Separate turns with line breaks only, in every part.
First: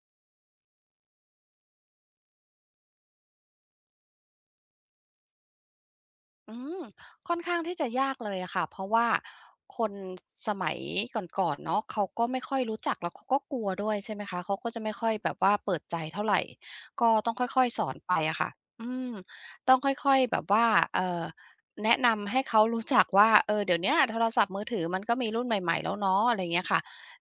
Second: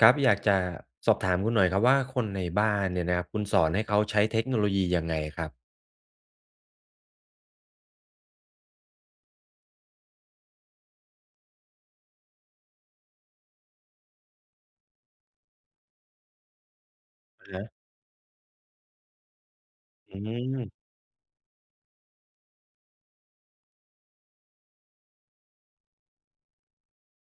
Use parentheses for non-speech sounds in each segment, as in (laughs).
ครับอยากจะสอบถามคุณหน่อยครับว่าคนในบ้านเนี่ยนะครับคุณสอนให้เขาใช้เทคโนโลยียังไงครับ
อืมค่อนข้างที่จะยากเลยอะค่ะเพราะว่าคนสมัยก่อนๆเนาะเขาก็ไม่ค่อยรู้จักแล้วเขาก็กลัวด้วยใช่ไหมคะเขาก็จะไม่ค่อยแบบว่าเปิดใจเท่าไหรก็ต้องค่
อะ
อ
ฮะ
ยๆสอนไปอะค่ะอืมต้องค่อ
อื
ยๆแบบว่า
ม
เอ่อแนะนำให้เขารู้จักว่าเออเดี๋ยวเนี้ยโทรศัพท์มือถือมันก็มีรุ่นใหม่ๆแล้วเนาะอะไรอย่างเงี้ยค่ะ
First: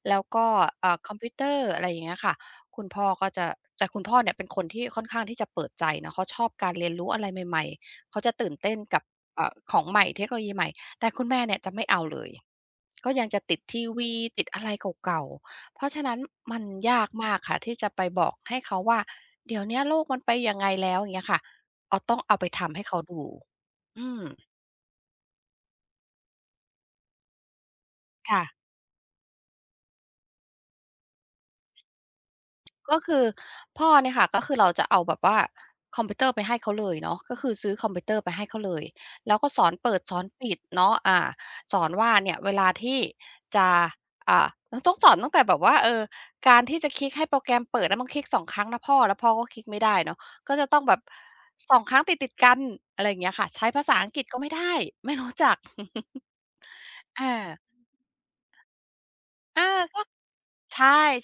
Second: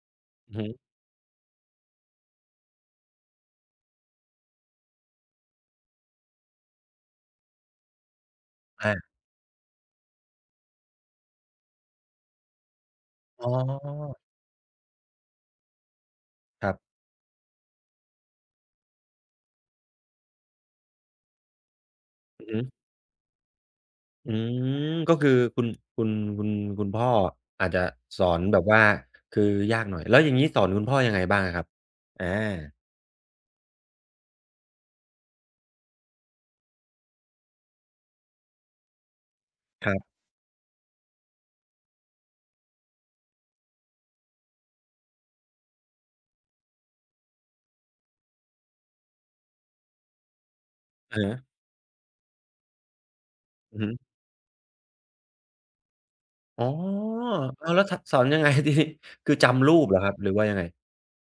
แล้วก็
อือฮึ
คอมพิวเตอร์อะไรอย่างเงี้ยค่ะคุณพ่อก็จะแต่คุณพ่อเนี่ยเป็นคนที่ค่อนข้างที่จะเปิดใจนะเขาชอบการเรียนรู้อะไรใหม่ๆเขาจะตื่นเต้นกับ
อา
ของใหม่เทคโนโลยีใหม่แต่คุณแม่เนี่ยจะไม่เอาเลยก็ยังจะ
อ๋
ติดทีวี
อ
ติดอะไรเก่าๆเพราะฉะนั้นมัน
ครับ
ยากมากค่ะที่จะไปบอกให้เขาว่าเดี๋ยวเนี้ยโลกมันไปยังไงแล้วอย่างเงี้ยค่ะเอา
อื
ไป
อฮึ
ทำให้เขาดูอืม
อืมก็คือคุณคุณคุณพ่ออาจจะสอ
ค่ะ
นแบบว่าคือยากหน่อยแล้วอย่างงี้สอนคุณพ่อยังไงบ้างอะครับอา
ก็คือพ่อเนี่ยค่ะก็คือเราจะเอาแบบว่าคอมพิวเตอร์ไปให้เขาเลยเนาะก็คือซื้อคอมพิวเตอร์ไปให้เขาเลยแล้วก็สอน
ค
เปิ
รั
ดสอ
บ
นปิดเนาะสอนว่าเนี่ยเวลาที่จะต้องสอนตั้งแต่แบบว่าการที่จะคลิกให้โปรแกรมเปิดแล้วมันคลิกสองครั้งนะพ่อแล้วพ่อก็คลิกไม่ได้เนาะก็จะต้องแบบ
อะฮะ
สองครั้งติดๆกันอะไรอย่างเงี้ยค่ะใช้
อือ
ภา
ฮึ
ษาอังกฤษก็ไม่ได้ไม่รู้จัก
อ๋อ
(laughs) อา
อ้าวแล้วทสอนยังไง (laughs) ทีนี้คือ
อา
จำรูปเหรอ
ก็
ครับหรือว่ายังไง
ใ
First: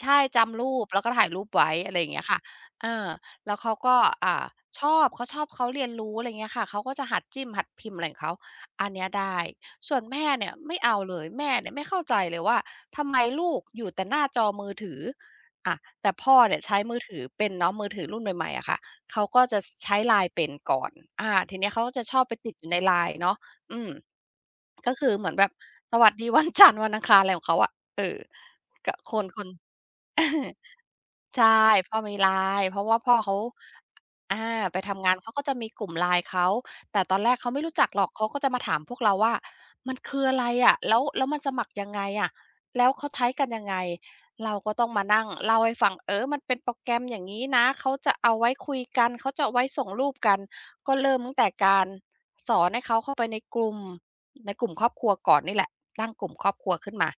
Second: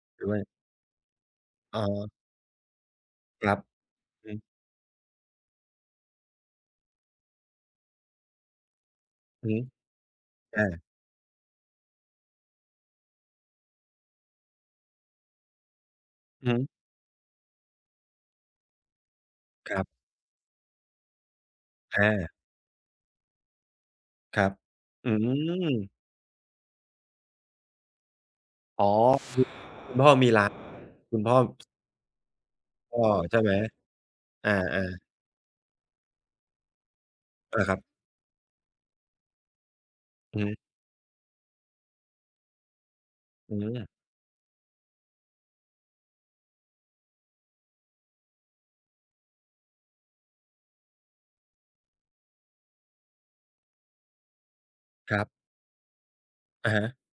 ช่
หรือ
ๆ
ว่า
จำรูปแล้วก็ถ่ายรูปไว้
อ๋อ
อะไรอย่างเงี้ยค่ะเออ
ครั
แล้ว
บ
เขาก็
อือ
อ่าชอบเขาเรียนรู้อะไรเงี้ยค่ะเขาก็จะหัดจิ้มหัดพิมพ์อะไรของเขาอันเนี้ยได้
อือฮึ
ส่วนแม่เนี่ย
อา
ไม่เอาเลยแม่เนี่ยไม่เข้าใจเลยว่าทำไมลูกอยู่แต่หน้าจอมือถืออะแต่พ่อ
อือฮึ
เนี่ยใช้มือถือเป็นเนาะมือถือรุ่นใหม่ๆอะค่ะเขาก็จะส
ครั
ใช้
บ
LINE เป็นก่อนทีเนี้ยเขาก็จะ
อา
ชอบไปติดอยู่ใน LINE เนาะอืม
ครับ
ก็คื
อื
อเหมือนแบบ
ม
สวัสดีวันจันทร์วันอังคารอะไรของเขาอะเออ
อ๋อ
กะคนค
คือ
น
คุณพ่อ
(laughs) เอ
มีร้า
อ
นคุณพ่อ
ใช่พ่อมี LINE เพราะว่า
ก็
พ่อเขา
ใช่ไหม
อา
อา
ไป
ๆ
ทำงานเขาก็จะมีกลุ่ม LINE เขาแต่ตอนแรกเขาไม่
อาค
รู้
รับ
จักหรอกเขาก็จะมาถามพวกเราว่ามันคืออะ
อือ
ไร
ฮึ
อะแล้วมันสมัครยังไงอะแล้วเขาใช้กัน
อื
ยังไง
ม
เราก็ต้องมานั่งเล่าให้ฟังมันเป็นโปรแกรมอย่างงี้นะเขาจะเอาไว้คุยกันเขาจะเอาไว้ส่งรูปกันก็เริ่มตั้งแต่การสอนให้เขาเข้าไปในกลุ่มในกลุ่มครอบครัว
ครั
ก่อน
บ
นี่แหละตั้งกลุ่มครอบครั
อะ
ว
ฮะ
ขึ้นมา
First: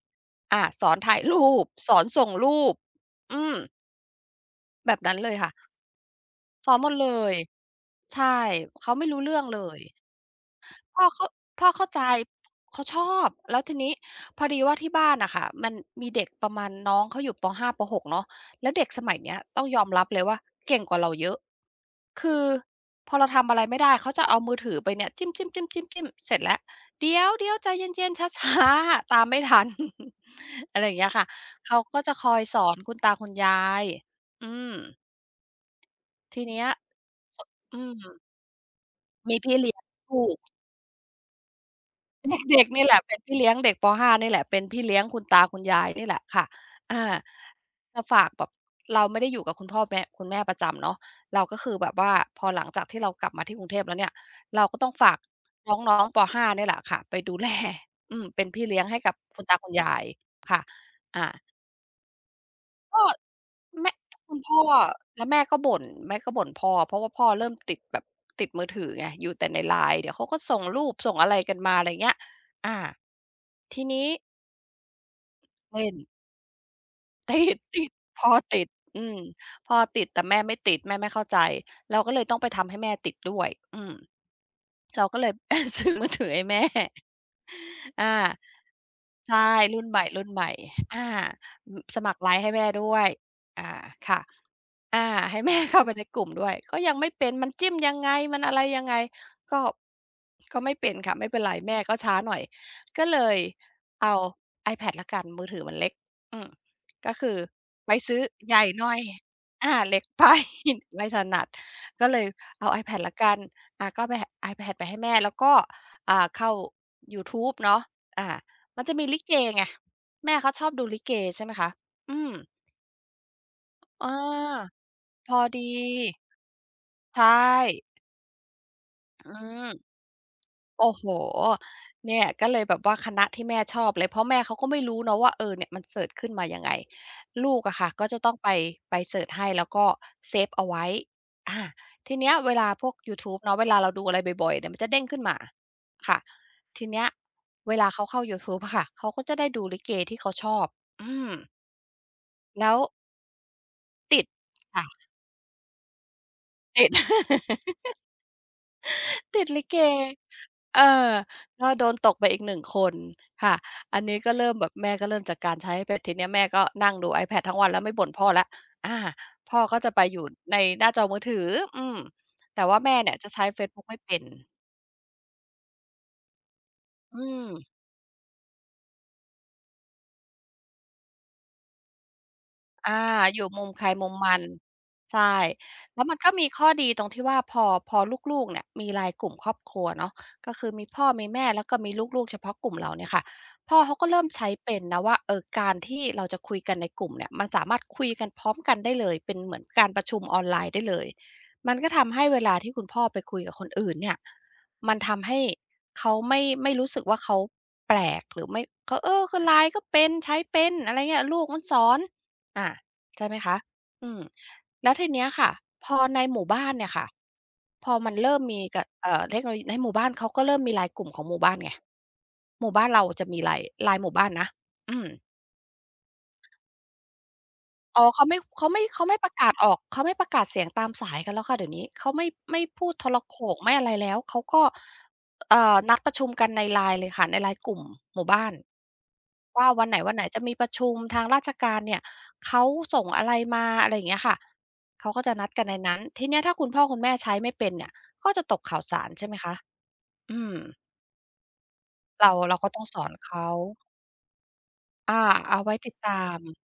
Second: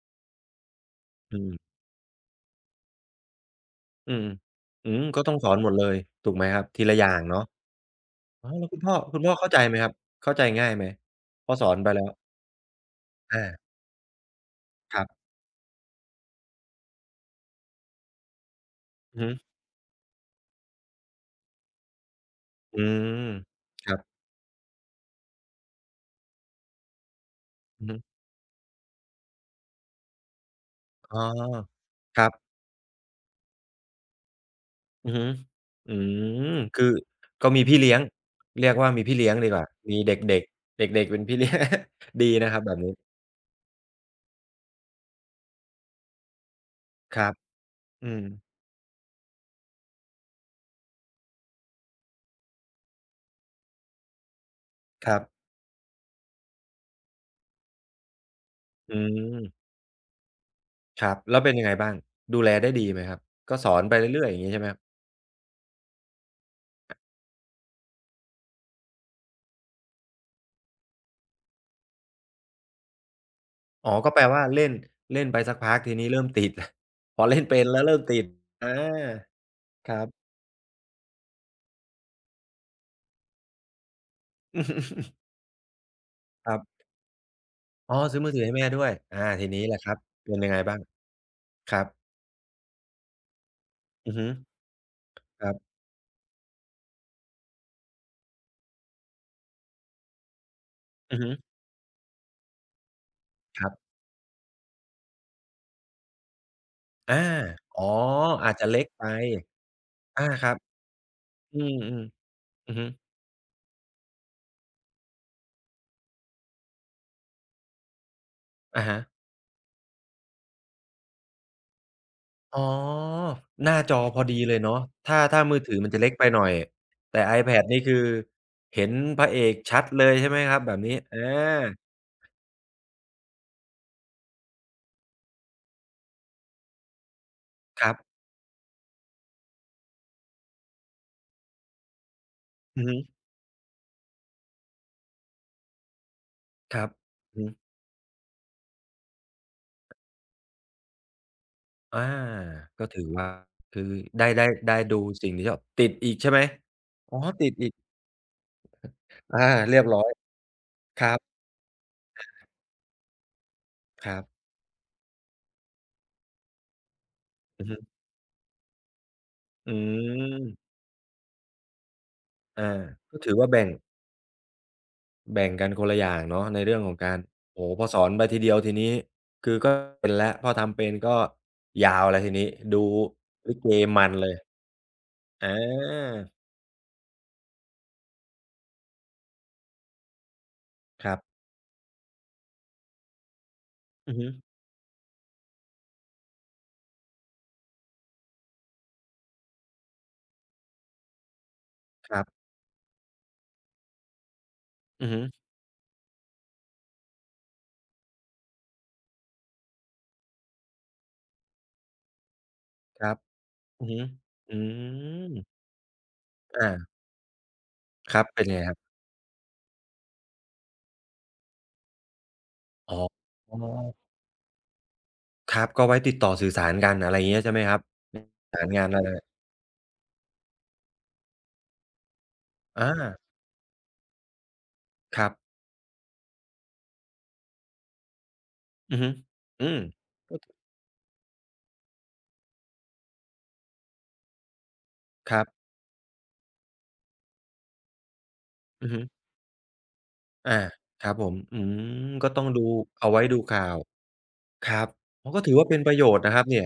สอนถ่าย
อื
รู
ม
ปสอนส่งรูปอืม
อืมอื
แบบ
ม
นั้น
ก็
เล
ต้อ
ย
งส
ค่ะ
อนหมดเลย ถูกไหมครับ
ซ้อม
ที
หมด
ละอ
เล
ย่าง
ย
เนาะ
ใช่
อ๋อแล้วคุณพ่
เขา
อ
ไม่
คุ
รู้
ณพ่อ
เรื่อง
เข้า
เล
ใจไหม
ย
ครับเข้าใจง่ายไหม
พ่อเขา
พอส
พ่
อ
อ
น
เข้า
ไป
ใจ
แล้ว
เขาชอบ
อา
แล้วทีนี้พอดีว่าที่
ครั
บ้าน
บ
น่ะค่ะมันมีเด็กประมาณน้องเขาอยู่ปห้าปหกเนาะแล้วเด็กสมัย
อือฮึ
เนี้ยต้องยอมรับเลยว่าเก่งกว่าเราเยอะคือ
อื
พอ
ม
เราทำอะไรไม่
ค
ได้
รั
เขา
บ
จะเอามือถือไปเนี่ยจิ้มๆๆๆๆเสร็จแล้วเดี๋ยวๆใจ
อือฮึ
เย็นๆช้าๆ (laughs) ตามไม่ทัน (laughs) อะไรอย่างเงี้ย
อ๋อ
ค่ะเขาก็จะ
ค
ค
รับ
อยสอนคุณตาคุณยายอืม
อือฮึอื
ที
ม
เนี้ย
คือก็มี
อื
พี่เลี้ยง
ม
เรียกว่ามีพี่เลี้ย
มี
งดี
พี่
กว่า
เลี้ยง
มีเด็ก
ถูก
ๆเด็กๆเป็นพี่ (laughs) เลี้ยงดี
(laughs)
นะครั
เด็
บ
ก
แบ
ๆ
บ
นี่แหละ
นี้
เป็นพี่เลี้ยงเด็กปห้านี่แหละเป็นพี่เลี้ยงคุณตาคุณยายนี่แหละค่ะอา
ครับ
จะ
อืม
ฝากแบบเราไม่ได้อยู่กับคุณแม่ประจำเนาะเราก็คือแบบว่าพอหลังจากที่เรากลับมาที่กรุงเทพแล้วเนี่ยเราก็ต้อง
ค
ฝาก
รับ
น้องๆปห้านี่แหละค่ะไปดูแล (laughs) อืมเป็นพี่เลี้ยง
อื
ให้กับคุณตาคุ
ม
ณยายค่ะ
ครับ
อ่า
แล้วเป็นยังไงบ้าง ดูแลได้ดีไหม
ก็
ครับ ก็สอน
แม่
ไปเรื่อยๆ
คุ
อ
ณ
ย่างงี้
พ่
ใช่
อ
ไหมครับ
แล้วแม่ก็บ่นพ่อเพราะว่าพ่อเริ่มติดแบบติดมือถือไงอยู่แต่ใน LINE เดี๋ยวเขาก็ส่งรูปส่งอะไรกันมาอะไรเงี้ยอาที
อ๋อ
นี้
ก็แปลว่าเล่นเล่นไปสักพัก
เล่
ที
น
นี้เริ่มติด (laughs) แล้วพอ
(laughs)
เล่
ติ
น
ด
เป็นแล้
ติ
ว
ด
เริ่มติด
พ่อติด
อา
อืมพ่อ
ครั
ติด
บ
แต่แม่ไม่ติดแม่ไม่เข้าใจเราก็เลยต้องไปทำให้แม่ติดด้วยเราก็
(laughs)
เลย (laughs) ซื้อมือถือให้
ครั
แม่
บอ๋อ
อา
ซื้อมือถือให้แม่ด้วยอา
ใช่
ทีนี้แหละ
รุ่น
ครั
ใ
บ เป็น
ห
ยั
ม่
งไงบ้าง
ๆ
ครั
ส
บ
มัคร LINE ให้แม่ด้วยอา
อือ
ค่ะ
ฮึ
อาให้
ค
(laughs)
รั
แม่
บ
เข้าไปในกลุ่มด้วยก็ยังไม่เป็นมันจิ้มยังไงมันอะไรยังไงก็ก็ไม่เป็นค่ะ
อือ
ไม่
ฮึ
เป็นไรแม่ก็ช้าหน่อยก็เลย
ครับ
เอา iPad แล้วกันมือถือมันเล็กอืมก็
อา
คือ
อ๋
ไป
อ
ซื้อ
อา
ให
จ
ญ่
จะเล็
ห
ก
น่อย
ไป
เล็ก
อา
ไป
ครับ
(laughs) ไม่ถนัด
อืม
ก็เลย
ๆ
เอา
อือฮึ
iPad แล้วกันก็ไป iPad ไปให้แม่แล้วก็เข้ายูทูบเนาะอ่ามัน
อะ
จะ
ฮะ
มีลิเกไงแม่เขาชอบดูลิเกใช่ไหมคะอืม
อ๋อหน้าจอ
เอ
พอดีเล
อ
ยเนาะถ้า
พอ
ถ้ามือ
ดี
ถือมันจะเล็กไปหน่อย
ใช
แต่ iPad นี่
่
คือเห็นพ
อื
ระเอก
ม
ชัดเลยใช่ไหมครับแบบ
โอ้
นี้
โฮ
อา
เนี่ยก็เลยแบบว่าคณะที่แม่ชอบเลย เพราะแม่เขาก็ไม่รู้เนาะว่าเออเนี่ยมันเสิร์ชขึ้นมายังไงลูกอะ
ค
ค่ะ
รับ
ก็จะต้องไปไปเสิร์ชให้แล้วก็เซฟเอาไว้อาทีเนี้ยเวลา
อื
พ
อ
วก
ฮึ
ยูทูบเนาะเวลาเราดูอะไรบ่อยๆเนี่ยมันจะเด้งขึ้นมาค่ะ
ค
ที
รับ
เนี้ย
อือฮึ
เวลาเขาเข้ายูทูบอะค่ะเขาก็จะได้ดูลิเกที่เขาชอบอืม
อา
แล้ว
ก็ถือว่าคือ
ติ
ได้
ด
ได้ได้ดู
ค่ะ
สิ่งที่ชอบติดอีกใช่ไหม
ติด (laughs)
อ๋อติดอีกอา
ติดลิเก
เรียบร้อย
เออ
ครับ
ก็โดนตกไปอีกหนึ่งคนค่ะ อัน
ค
นี้
รับ
ก็เริ่มแบบแม่ก็เริ่มจากการใช้ iPad ทีเนี้ยแม่ก็นั่งดู iPad ทั้ง
อื
วั
อ
น
ฮึ
แล้วไม่บ่นพ่อแล้วอาพ่อ
อื
ก็จะไปอยู่ใน
ม
หน้าจอมือถืออืมแต่
อา
ว่าแม่เนี่ย
ก็
จะ
ถือ
ใช้
ว่า
เฟ
แบ่
ซ
ง
บุ๊กไม่เป็น
แบ่งกันคนละอย่างเนาะในเรื่องของการ
อืม
โอ้โฮพอสอนไปทีเดียวทีนี้คือก็เป็นแล้วพอทำเป็นก็ยาวแล้วทีนี้ดู
อาอยู่
ลิ
มุ
เก
มใคร
มั
มุ
น
ม
เล
มั
ย
นใช่
อา
แล้วมันก็มีข้อดีตรงที่ว่าพอลูกๆเนี่ยมี LINE กลุ่มครอบครัวเนาะก็คือมีพ่อ
ครั
มี
บ
แม่แล้วก็มีลูกๆเฉพาะกลุ่มเราเนี่ยค่ะพ่อเขาก็
อือ
เริ่
ฮึ
มใช้เป็นนะว่าเออการที่เราจะคุยกันในกลุ่มเนี่ยมันสามารถคุยกันพร้อมกันได้เลยเป็นเหมือนการประชุมออนไลน์ได้เลยมันก็
ค
ทำ
รั
ให้เว
บ
ลาที่คุณพ่อไปคุยกับคนอื่นเนี่ยมัน
อือฮึ
ทำให้เขาไม่รู้สึกว่าเขาแปลกหรือไม่เขาเออก็ LINE ก็เป็นใช้เป็นอะไรเงี้ยลูกมันสอน อ่า
ครับ
ใช่ไหมคะ
อือฮึ
อืม
อื
แล้วทีเนี้ย
ม
ค่ะพอในหมู่บ้าน
อา
เนี่ยค่ะพอมั
ค
น
รับ
เริ่ม
เป็นยัง
มี
ไงครั
กบ
บ
เทคโนโลยีในหมู่บ้านเขาก็เริ่มมีไลน์กลุ่มของหมู่บ้านไงหมู่บ้าน
อ๋
เราจะ
อ
มีไลน์ไลน์หมู่บ้านนะอืม
ครับก็ไว้ติดต่อสื่อสารกันอะไรอย่างเงี้ยใช่ไหมครับ
อ๋อ
ประสานงานอะ
เขา
ไร
ไม่ประกาศออกเขาไม่ประกาศเสียงตามสายกันแล้วค่ะเดี๋ยวนี้เขาไม่พู
อา
ดโทรโข่งไม่อะไรแล้วเขาก็
ครับ
นัดประชุมกันใน LINE เลยค่ะใน LINE กลุ่มหมู่บ้าน
อือฮึอื
ว่า
ม
วันไหนวันไหน
ก็
จะมีประชุมทางราชการเนี่ยเขาส่งอะไรมาอะไรอย่างเงี้ยค่ะเขาก็
ค
จะ
รั
นัดกัน
บ
ในนั้นทีเนี้ยถ้าคุณพ่อคุณแม่ใช้ไม่เป็นเนี่ยก็จะตกข่าว
อือฮึ
สารใช่ไหมคะอื
อา
ม
ครับผมอืมก็
เรา
ต้อง
เรา
ดู
ก็ต้องสอ
เอา
น
ไว้ดู
เขา
ข่าว ครับ
อา
อ๋อก็ถือ
เอา
ว่า
ไว้
เป็นป
ติ
ระ
ด
โย
ตา
ชน์นะค
ม
รับเนี่ย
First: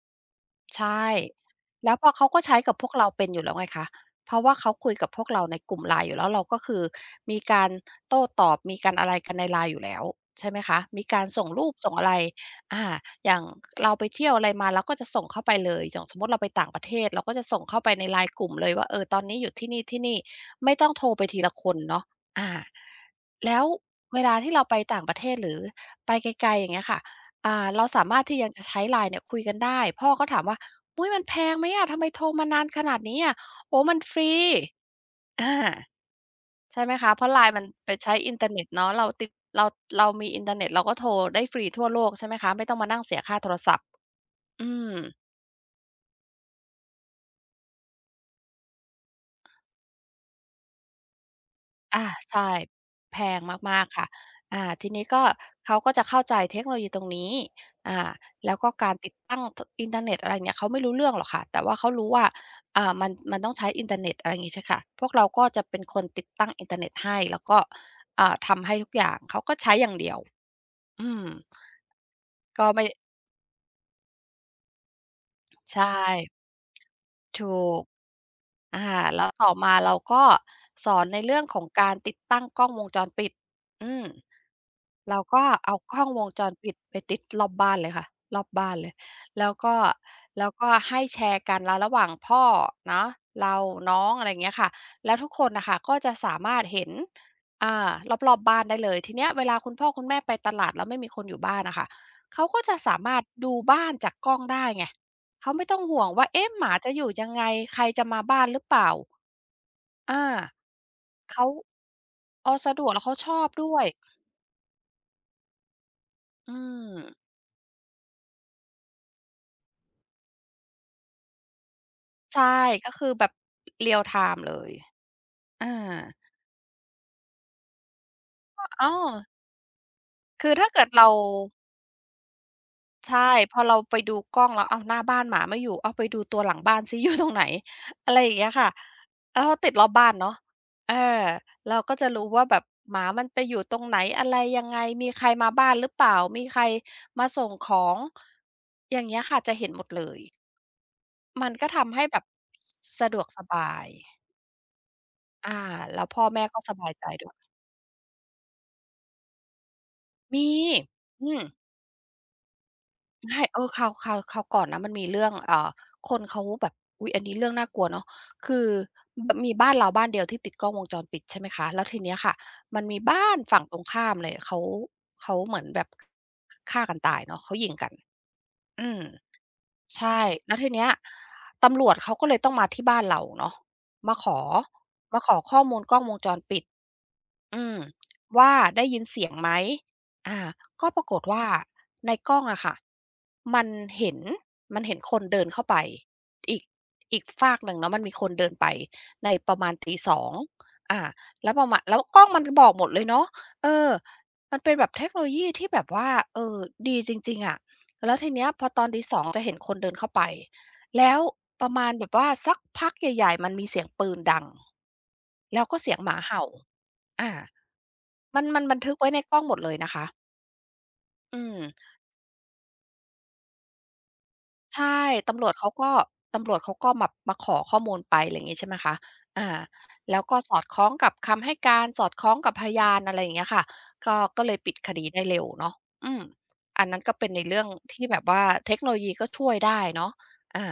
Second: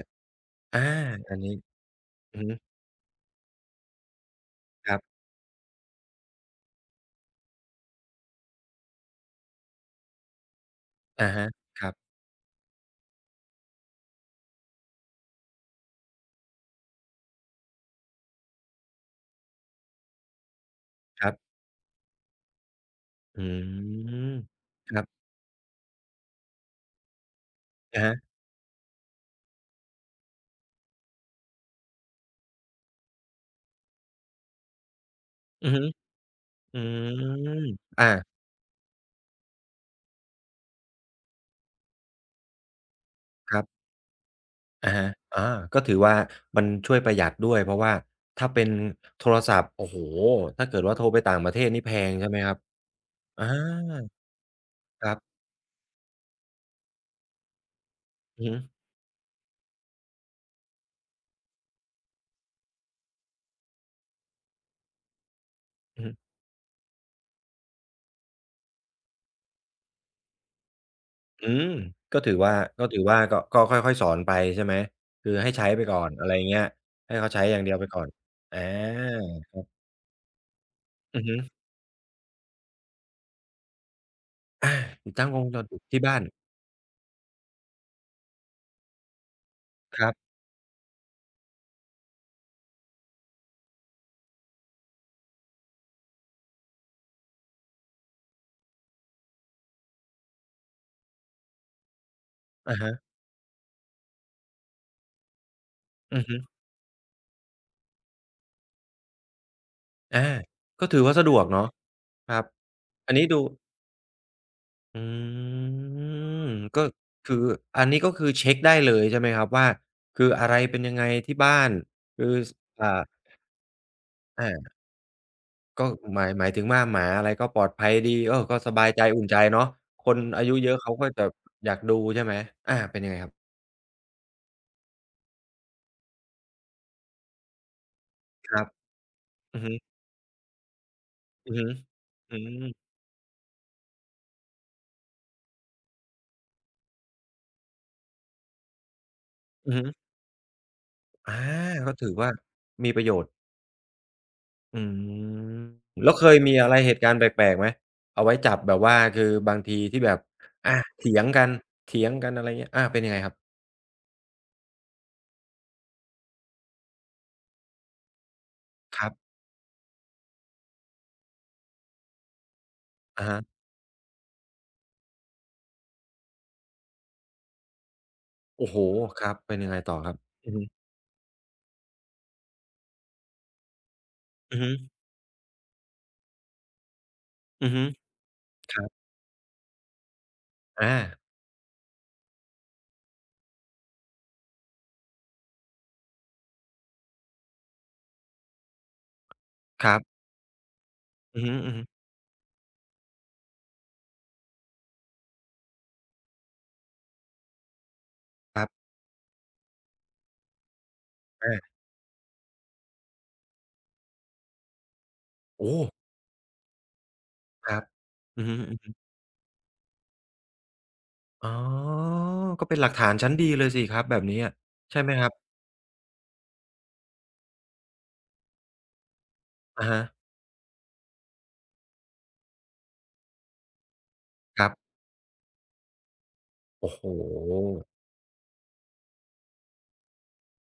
อา
ใช่
อันนี้
แล้วพอเขา
อื
ก็
อ
ใช้
ฮึ
กับพวกเราเป็นอยู่แล้วไงคะเพราะว่าเขาคุ
ค
ย
รั
กับพ
บ
วกเราในกลุ่ม LINE อยู่แล้วเราก็คือมีการโต้ตอบมีการอะไรกันใน LINE อยู่แล้วใช่ไหมคะมีการ
อะ
ส่
ฮะ
งรูป
คร
ส่งอะไรอาอย่างเราไปเที่ยวอะไรมาเราก็จะส่งเข้าไปเลยอย่างสมมุติเราไปต่างประเทศเราก็จะส่งเข้าไปใน LINE กลุ่มเลยว่าเออตอนนี้อยู่ที่นี่ๆไม่ต้องโทรไป
ับ
ที
ๆ
ละคนเนาะอา
อื
แล้วเวลา
ม
ที่เราไป
ครั
ต่างประ
บ
เทศหรือไปไกลๆอย่างเงี้ยค่ะ อ่าเรา
อะ
สา
ฮะ
มารถที่ยังจะใช้ไลน์เนี่ยคุยกันได้พ่อก็ถามว่าอุ๊ยมันแพงไหมอะทำไมโทรมานานขนาดนี้อะโอ้มันฟรีอา
อือฮึอื
ใช่ไหมคะเพราะไลนมั
ม
นไป
อา
ใช้อินเทอร์เน็ตเนาะเราติดเราเรามีอินเทอร์เน็ตเราก็โทรได้ฟรีทั่วโลกใช่ไหมคะไม่ต้องมานั่งเสียค่าโท
ค
ร
รับ
ศัพท์อื
อะ
ม
ฮะอาก็ถือว่ามันช่วยประหยัดด้วยเพราะว่าถ้าเป็นโทรศัพท์โอ้โฮถ้าเกิดว่าโทรไปต่างประเทศนี่แพ
อา
งใช่ไหม
ใช่
ครับ
แพง
อา
มากๆค่ะอาทีนี้
ครั
ก็
บ
เขาก็จะเข้าใจเทคโนโลยีตรงนี้อ่า
อือ
แล้
ฮึ
วก็การติดตั้งตอินเทอร์เน็ตอะไรอย่างเงี้ยเขาไม่รู้เรื่องหรอกค่ะแต่ว่าเขารู้ว่ามันต้องใช้อินเทอร์เน็ตอะไรอย่างงี้ใช่ค่ะพวกเราก็จะเป็นค
อื
น
อฮึ
ติดตั้งอินเทอร์เน็ตให้แล้วก็ทำให้ทุกอย่างเขาก็ใช้อย่างเดียวอืม
อืมก็ถือว่า
ก็ไม่
ก็ก็ค่อยๆสอนไปใช่ไหมคือให้ใช้
ใช
ไปก่อนอะไรอ
่
ย่างเงี้ยให้เขาใช้อ
ถู
ย่างเดียว
ก
ไปก่อนอ
อา
า
แล้วต่อมาเราก็สอนใน
อือฮึ
เรื่องของการติดตั้งกล้องวงจรปิดอืม
อาติด
เรา
ตั้งก
ก็
งวงจร
เอา
ปิด
ก
ที่
ล้อง
บ้า
ว
น
งจรปิดไปติดรอบบ้านเลยค่ะรอบบ้านเลยแล้วก็
ครับ
แล้วก็ให้แชร์กันแล้วระหว่างพ่อเนาะเราน้องอะไรอย่างเงี้ยค่ะแล้วทุกคนน่ะค่ะก็จะสามารถเห็นอ่ารอบๆบ้านได้เลยทีเนี้ยเวลาคุณพ่อคุณแม่ไปตลาดแล้วไม่มีคนอยู่บ้านน่ะค่ะเขาก็จะ
อะฮะ
สามารถดูบ้านจากกล้องได้ไงเขาไม่ต้องห่วง
อือ
ว่า
ฮึ
เอ๊ะหมาจะอยู่ยังไงใครจะมาบ้านหรือเปล่าอา
อาก็ถือว่าสะดว
เขา
กเนาะครับ
เออสะดวกแล้ว
อั
เขา
นนี้
ชอ
ดู
บด้วย
อืม
อื
ก็
ม
คืออันนี้ก็คือเช็กได้เลยใช่ไหมครับว่าคืออะไรเป็นยังไงที่บ้านคือ
ใช่
สอ่า
ก็คือแบบ real time เลย
อา
อา
ก็หมายถึงว่าหมาอะไรก็ปลอดภัยดีเออก็สบาย
อ้า
ใจ
ว
อุ่นใจเนาะคนอา
คือ
ยุ
ถ้า
เยอะ
เกิด
เขาก็
เรา
จะอยากดูใช่ไหมอาเป็นยังไงค
ใช่
รับ
พอเราไปดูกล้องแล้วอ้าวหน้าบ้านหมาไม่อยู่อ้าวไปดูตัวหลังบ้านซิ (laughs) อยู่ตรงไหนอะไรอย่างเงี้
ค
ย
รับ
ค่ะแล้วเรา
อือ
ติ
ฮึ
ดรอบบ้านเนาะเออ
อือฮึ
เราก็จะรู้
อื
ว่าแบบ
ม
หมามันไปอยู่ตรงไหนอะไรยังไงมีใครมาบ้านหรือเปล่ามีใครมาส่งของอย่างเงี้ยค่ะจะเห็น
อือ
หม
ฮึ
ดเลย
อา
มันก็
ก็
ทำให้
ถือ
แบบ
ว่ามีประ
สะ
โย
ดว
ช
ก
น์
สบาย
อืม
อาแล้ว
แล้ว
พ่อ
เคย
แม่
มี
ก็
อะ
ส
ไร
บา
เห
ย
ตุ
ใจ
การณ์
ด้วย
แปลกๆไหมเอาไว้จับแบบว่าคือบางทีที่แบบ
มี
อาเถียง
อืม
กันเถียงกันอะไรเงี้ยอาเป็นยังไงครั
ใช่
บ
เออคราวก่อนนะมันมีเรื่องคนเขาแบบอุ๊ยอันนี้เรื่องน่ากลัวเนาะคือ
ครับ
มีบ้านเราบ้านเดียวที่ติดกล้องวงจรปิดใช่ไหมคะแล้วทีเนี้ยค่ะมันมี
อะ
บ้าน
ฮะ
ฝั่งตรงข้ามเลยเขาเหมือนแบบฆ่ากันตายเนาะเขายิงกัน
โอ้โฮ
อืม
ครับเป็นยังไงต่อครับ
ใช่
อือ
แล้วที
ฮึ
เนี้ยตำรวจเขาก็เลยต้องมาที่บ้านเราเนาะมาขอ
อือฮึ
มาขอข้อมูลกล้องวงจรปิด อื
อือ
ม
ฮึ
ว่า
ค
ได้
รับ
ยินเสียงไหมอาก็
อา
ปรากฏว่าในกล้องอะค่ะมันเห็นคนเดินเข้าไป อีกอีกฟากหนึ่งเนาะมันมีคนเดินไปในประมาณ
ค
ตี
รั
2
บ
องอ่า
อือ
แล้
ฮึ
วประมาณแล้ว
ๆ
กล้องมันก็บอกหมดเลยเนาะเออมันเป็นแบบเทคโนโลยีที่แบบว่าเออดีจริงๆอะแล้วทีเนี้ย
ค
พ
รั
อต
บ
อนตีสองจะเห็นคนเดินเข้าไปแล้วประ
อา
มาณแบบว่าสักพักใหญ่ๆมันมีเสียงปืนดังแล้วก็
โอ้
เสียงหมาเห่าอา
ครับอื
มัน
อ
มันบันทึ
ฮึ
กไว้ในกล้องหมดเลยนะคะอื
ๆอ๋อ
ม
ก็เป็นหลักฐานชั้นดีเลยสิครับแบบนี้อะ
ใช่
ใช่ไหมครับ
ตำรวจเขาก็ตำรวจเขาก็แบบมาขอข้อมูลไปอะไรอย่างงี้ใช่ไหมคะอา
อะฮะ
แล้วก็สอดคล้องกับคำให้การ สอดคล้องกับพยานอะไรอย่างเงี้ยค่ะก็เลย
ครั
ปิดค
บ
ดีได้เร็วเนาะอืมอัน
โอ้
นั้น
โฮ
ก็เป็นในเรื่องที่แบบว่าเทคโนโลยีก็ช่วยได้เนาะอา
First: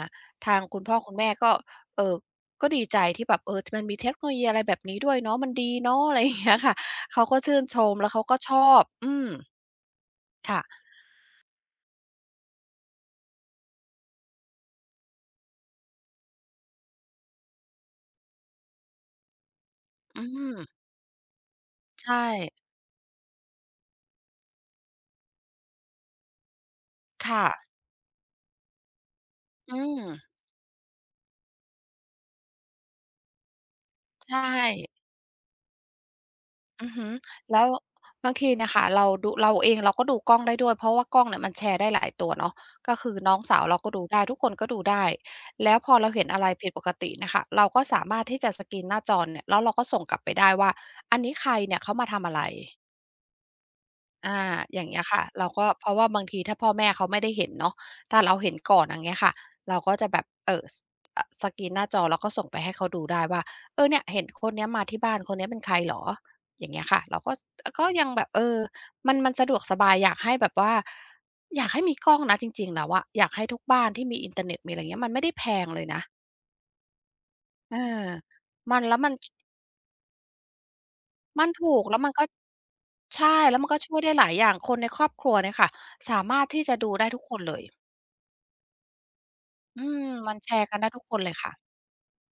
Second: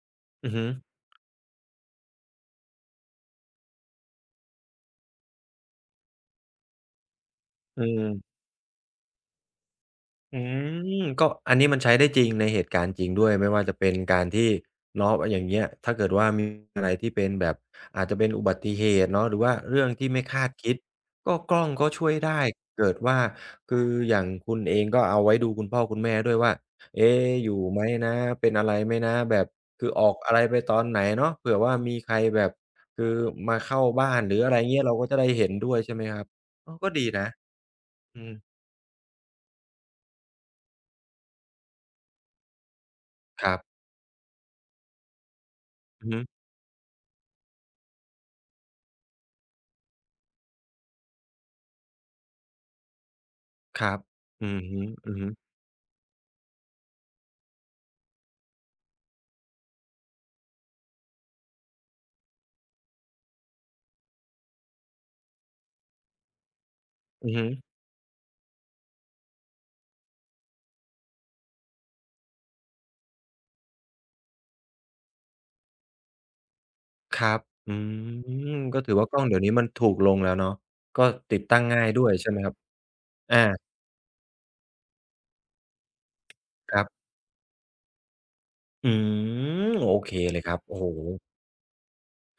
อือ
ทาง
ฮึ
คุณพ่อคุณแม่ก็เอ่อก็ดีใจที่แบบเออมันมีเทคโนโลยีอะไรแบบนี้ด้วยเนาะมันดีเนาะอะไรอย่างเงี้ยค่ะเขาก็ชื่นช
อื
มแล้วเขาก็
ม
ชอบอืม
อื
ค่ะ
มก็อันนี้มันใช้ได้จริงในเหตุการณ์จริงด้วยไม่ว่าจะเป็นการที่เนาะอย่างเงี้ยถ้าเกิดว่ามีอะไรที่เป็นแบบอาจจะเป็นอุบัติเหตุเนาะหรือว่าเรื่องที่ไม่
อื
คาด
ม
คิดก็กล้องก็ช่วย
ใช่
ได้เกิดว่าคืออย่างคุณเองก็เอาไว้ดูคุณพ่อคุณแม่ด้วยว่าเอ๊ะ
ค่ะ
อยู่ไหมนะเป็นอะไรไหมนะแบบ
อื
คือ
ม
ออกอะไรไปตอนไหนเนาะเผื่อว่ามีใครแบบคือมาเข้าบ้านหรื
ใช่
ออะไรเงี้ยเราก็จะได้เห็นด้วยใช่ไหมครับเออ
อื
ก็
อ
ดี
ฮึ
นะ
แล้ว
อืม
บางทีเนี่ยค่ะเราดูเราเองเราก็ดูกล้องได้ด้วยเพราะว่ากล้องเนี่ยมันแชร์ได้หลายตัวเนาะก็คือน้อง
ครั
สา
บ
วเราก็ดูได้ทุกคนก็ดูได้แล้วพอเราเห็นอะไรผิดปกติเนี่ยค่ะเราก็สามารถที่จะสแกนหน้าจอเนี่ยแล้วเราก็ส่งกลับไปได้ว่าอันนี้ใครเนี่ยเขามาทำอะไร
ครับ
อา
อือ
อ
ฮึ
ย่างเงี้ย
อือ
ค่ะ
ฮึ
เราก็เพราะว่าบางทีถ้าพ่อแม่เขาไม่ได้เห็นเนาะถ้าเราเห็นก่อนอย่างเงี้ยค่ะเราก็จะแบบอสกรีนหน้าจอแล้วก็ส่งไปให้เขาดูได้ว่าเออเนี่ยเห็นคนเนี้ยมาที่บ้านคนเนี้ยเป็นใครเหรออย่างเงี้ยค่ะเรา
อื
ก็
อ
ส
ฮึ
ก็ยังแบบเออมันสะดวกสบายอยากให้แบบว่าอยากให้มีกล้องนะจริงๆแล้วอะอยากให้ทุกบ้านที่มีอินเทอร์เน็ตมีอะไรเงี้ยมันไม่ได้แพงเลยนะ
ครับอื
เออ
ม
มั
ก็
น
ถื
แล้
อ
ว
ว่า
มัน
กล้องเดี๋ยวนี้มันถูกลงแล้วเนาะก็ติด
มัน
ตั้ง
ถูก
ง่าย
แล้ว
ด้ว
มั
ย
นก็
ใช่ไหมครับอา
ใช่แล้วมันก็ช่วยได้หลายอย่างคนในครอบครัวเนี่ยค่ะสามารถที่
ค
จะ
รั
ดู
บ
ได้ทุกคนเลย
อืม
อื
โอ
ม
เค
มัน
เลยค
แช
รับ
ร์กั
โอ้
น
โฮ
ได้ทุกคนเลยค่ะ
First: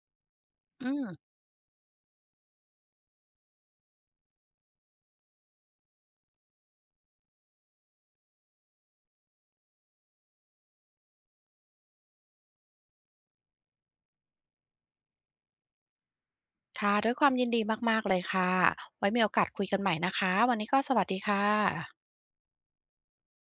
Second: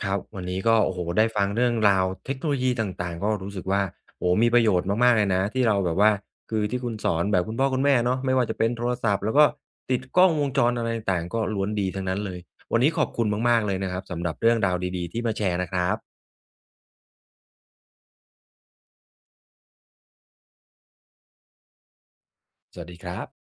ครับ วันนี้ก็
อื
โอ้โฮ
ม
ได้ฟังเรื่องราวเทคโนโลยีต่างๆก็รู้สึกว่าโอ้โฮมีประโยชน์มากๆเลยนะที่เราแบบว่าคือที่คุณสอนแบบคุณพ่อคุณแม่เนาะไม่ว่าจะเป็นโทรศัพท์ แล้วก็ติดกล้องวงจรอะไรต่างๆก็ล้วนดีทั้งนั้นเลยวันนี้ขอบคุณมากๆเลยนะครับสำหรับเรื่องราวดีๆที่มาแชร์นะครับ
ค่ะด้วยความยินดีมากๆเลยค่ะไว้มีโอกาสคุยกันใหม่นะคะวันนี้ก็สวัสดีค่ะ
สวัสดีครับ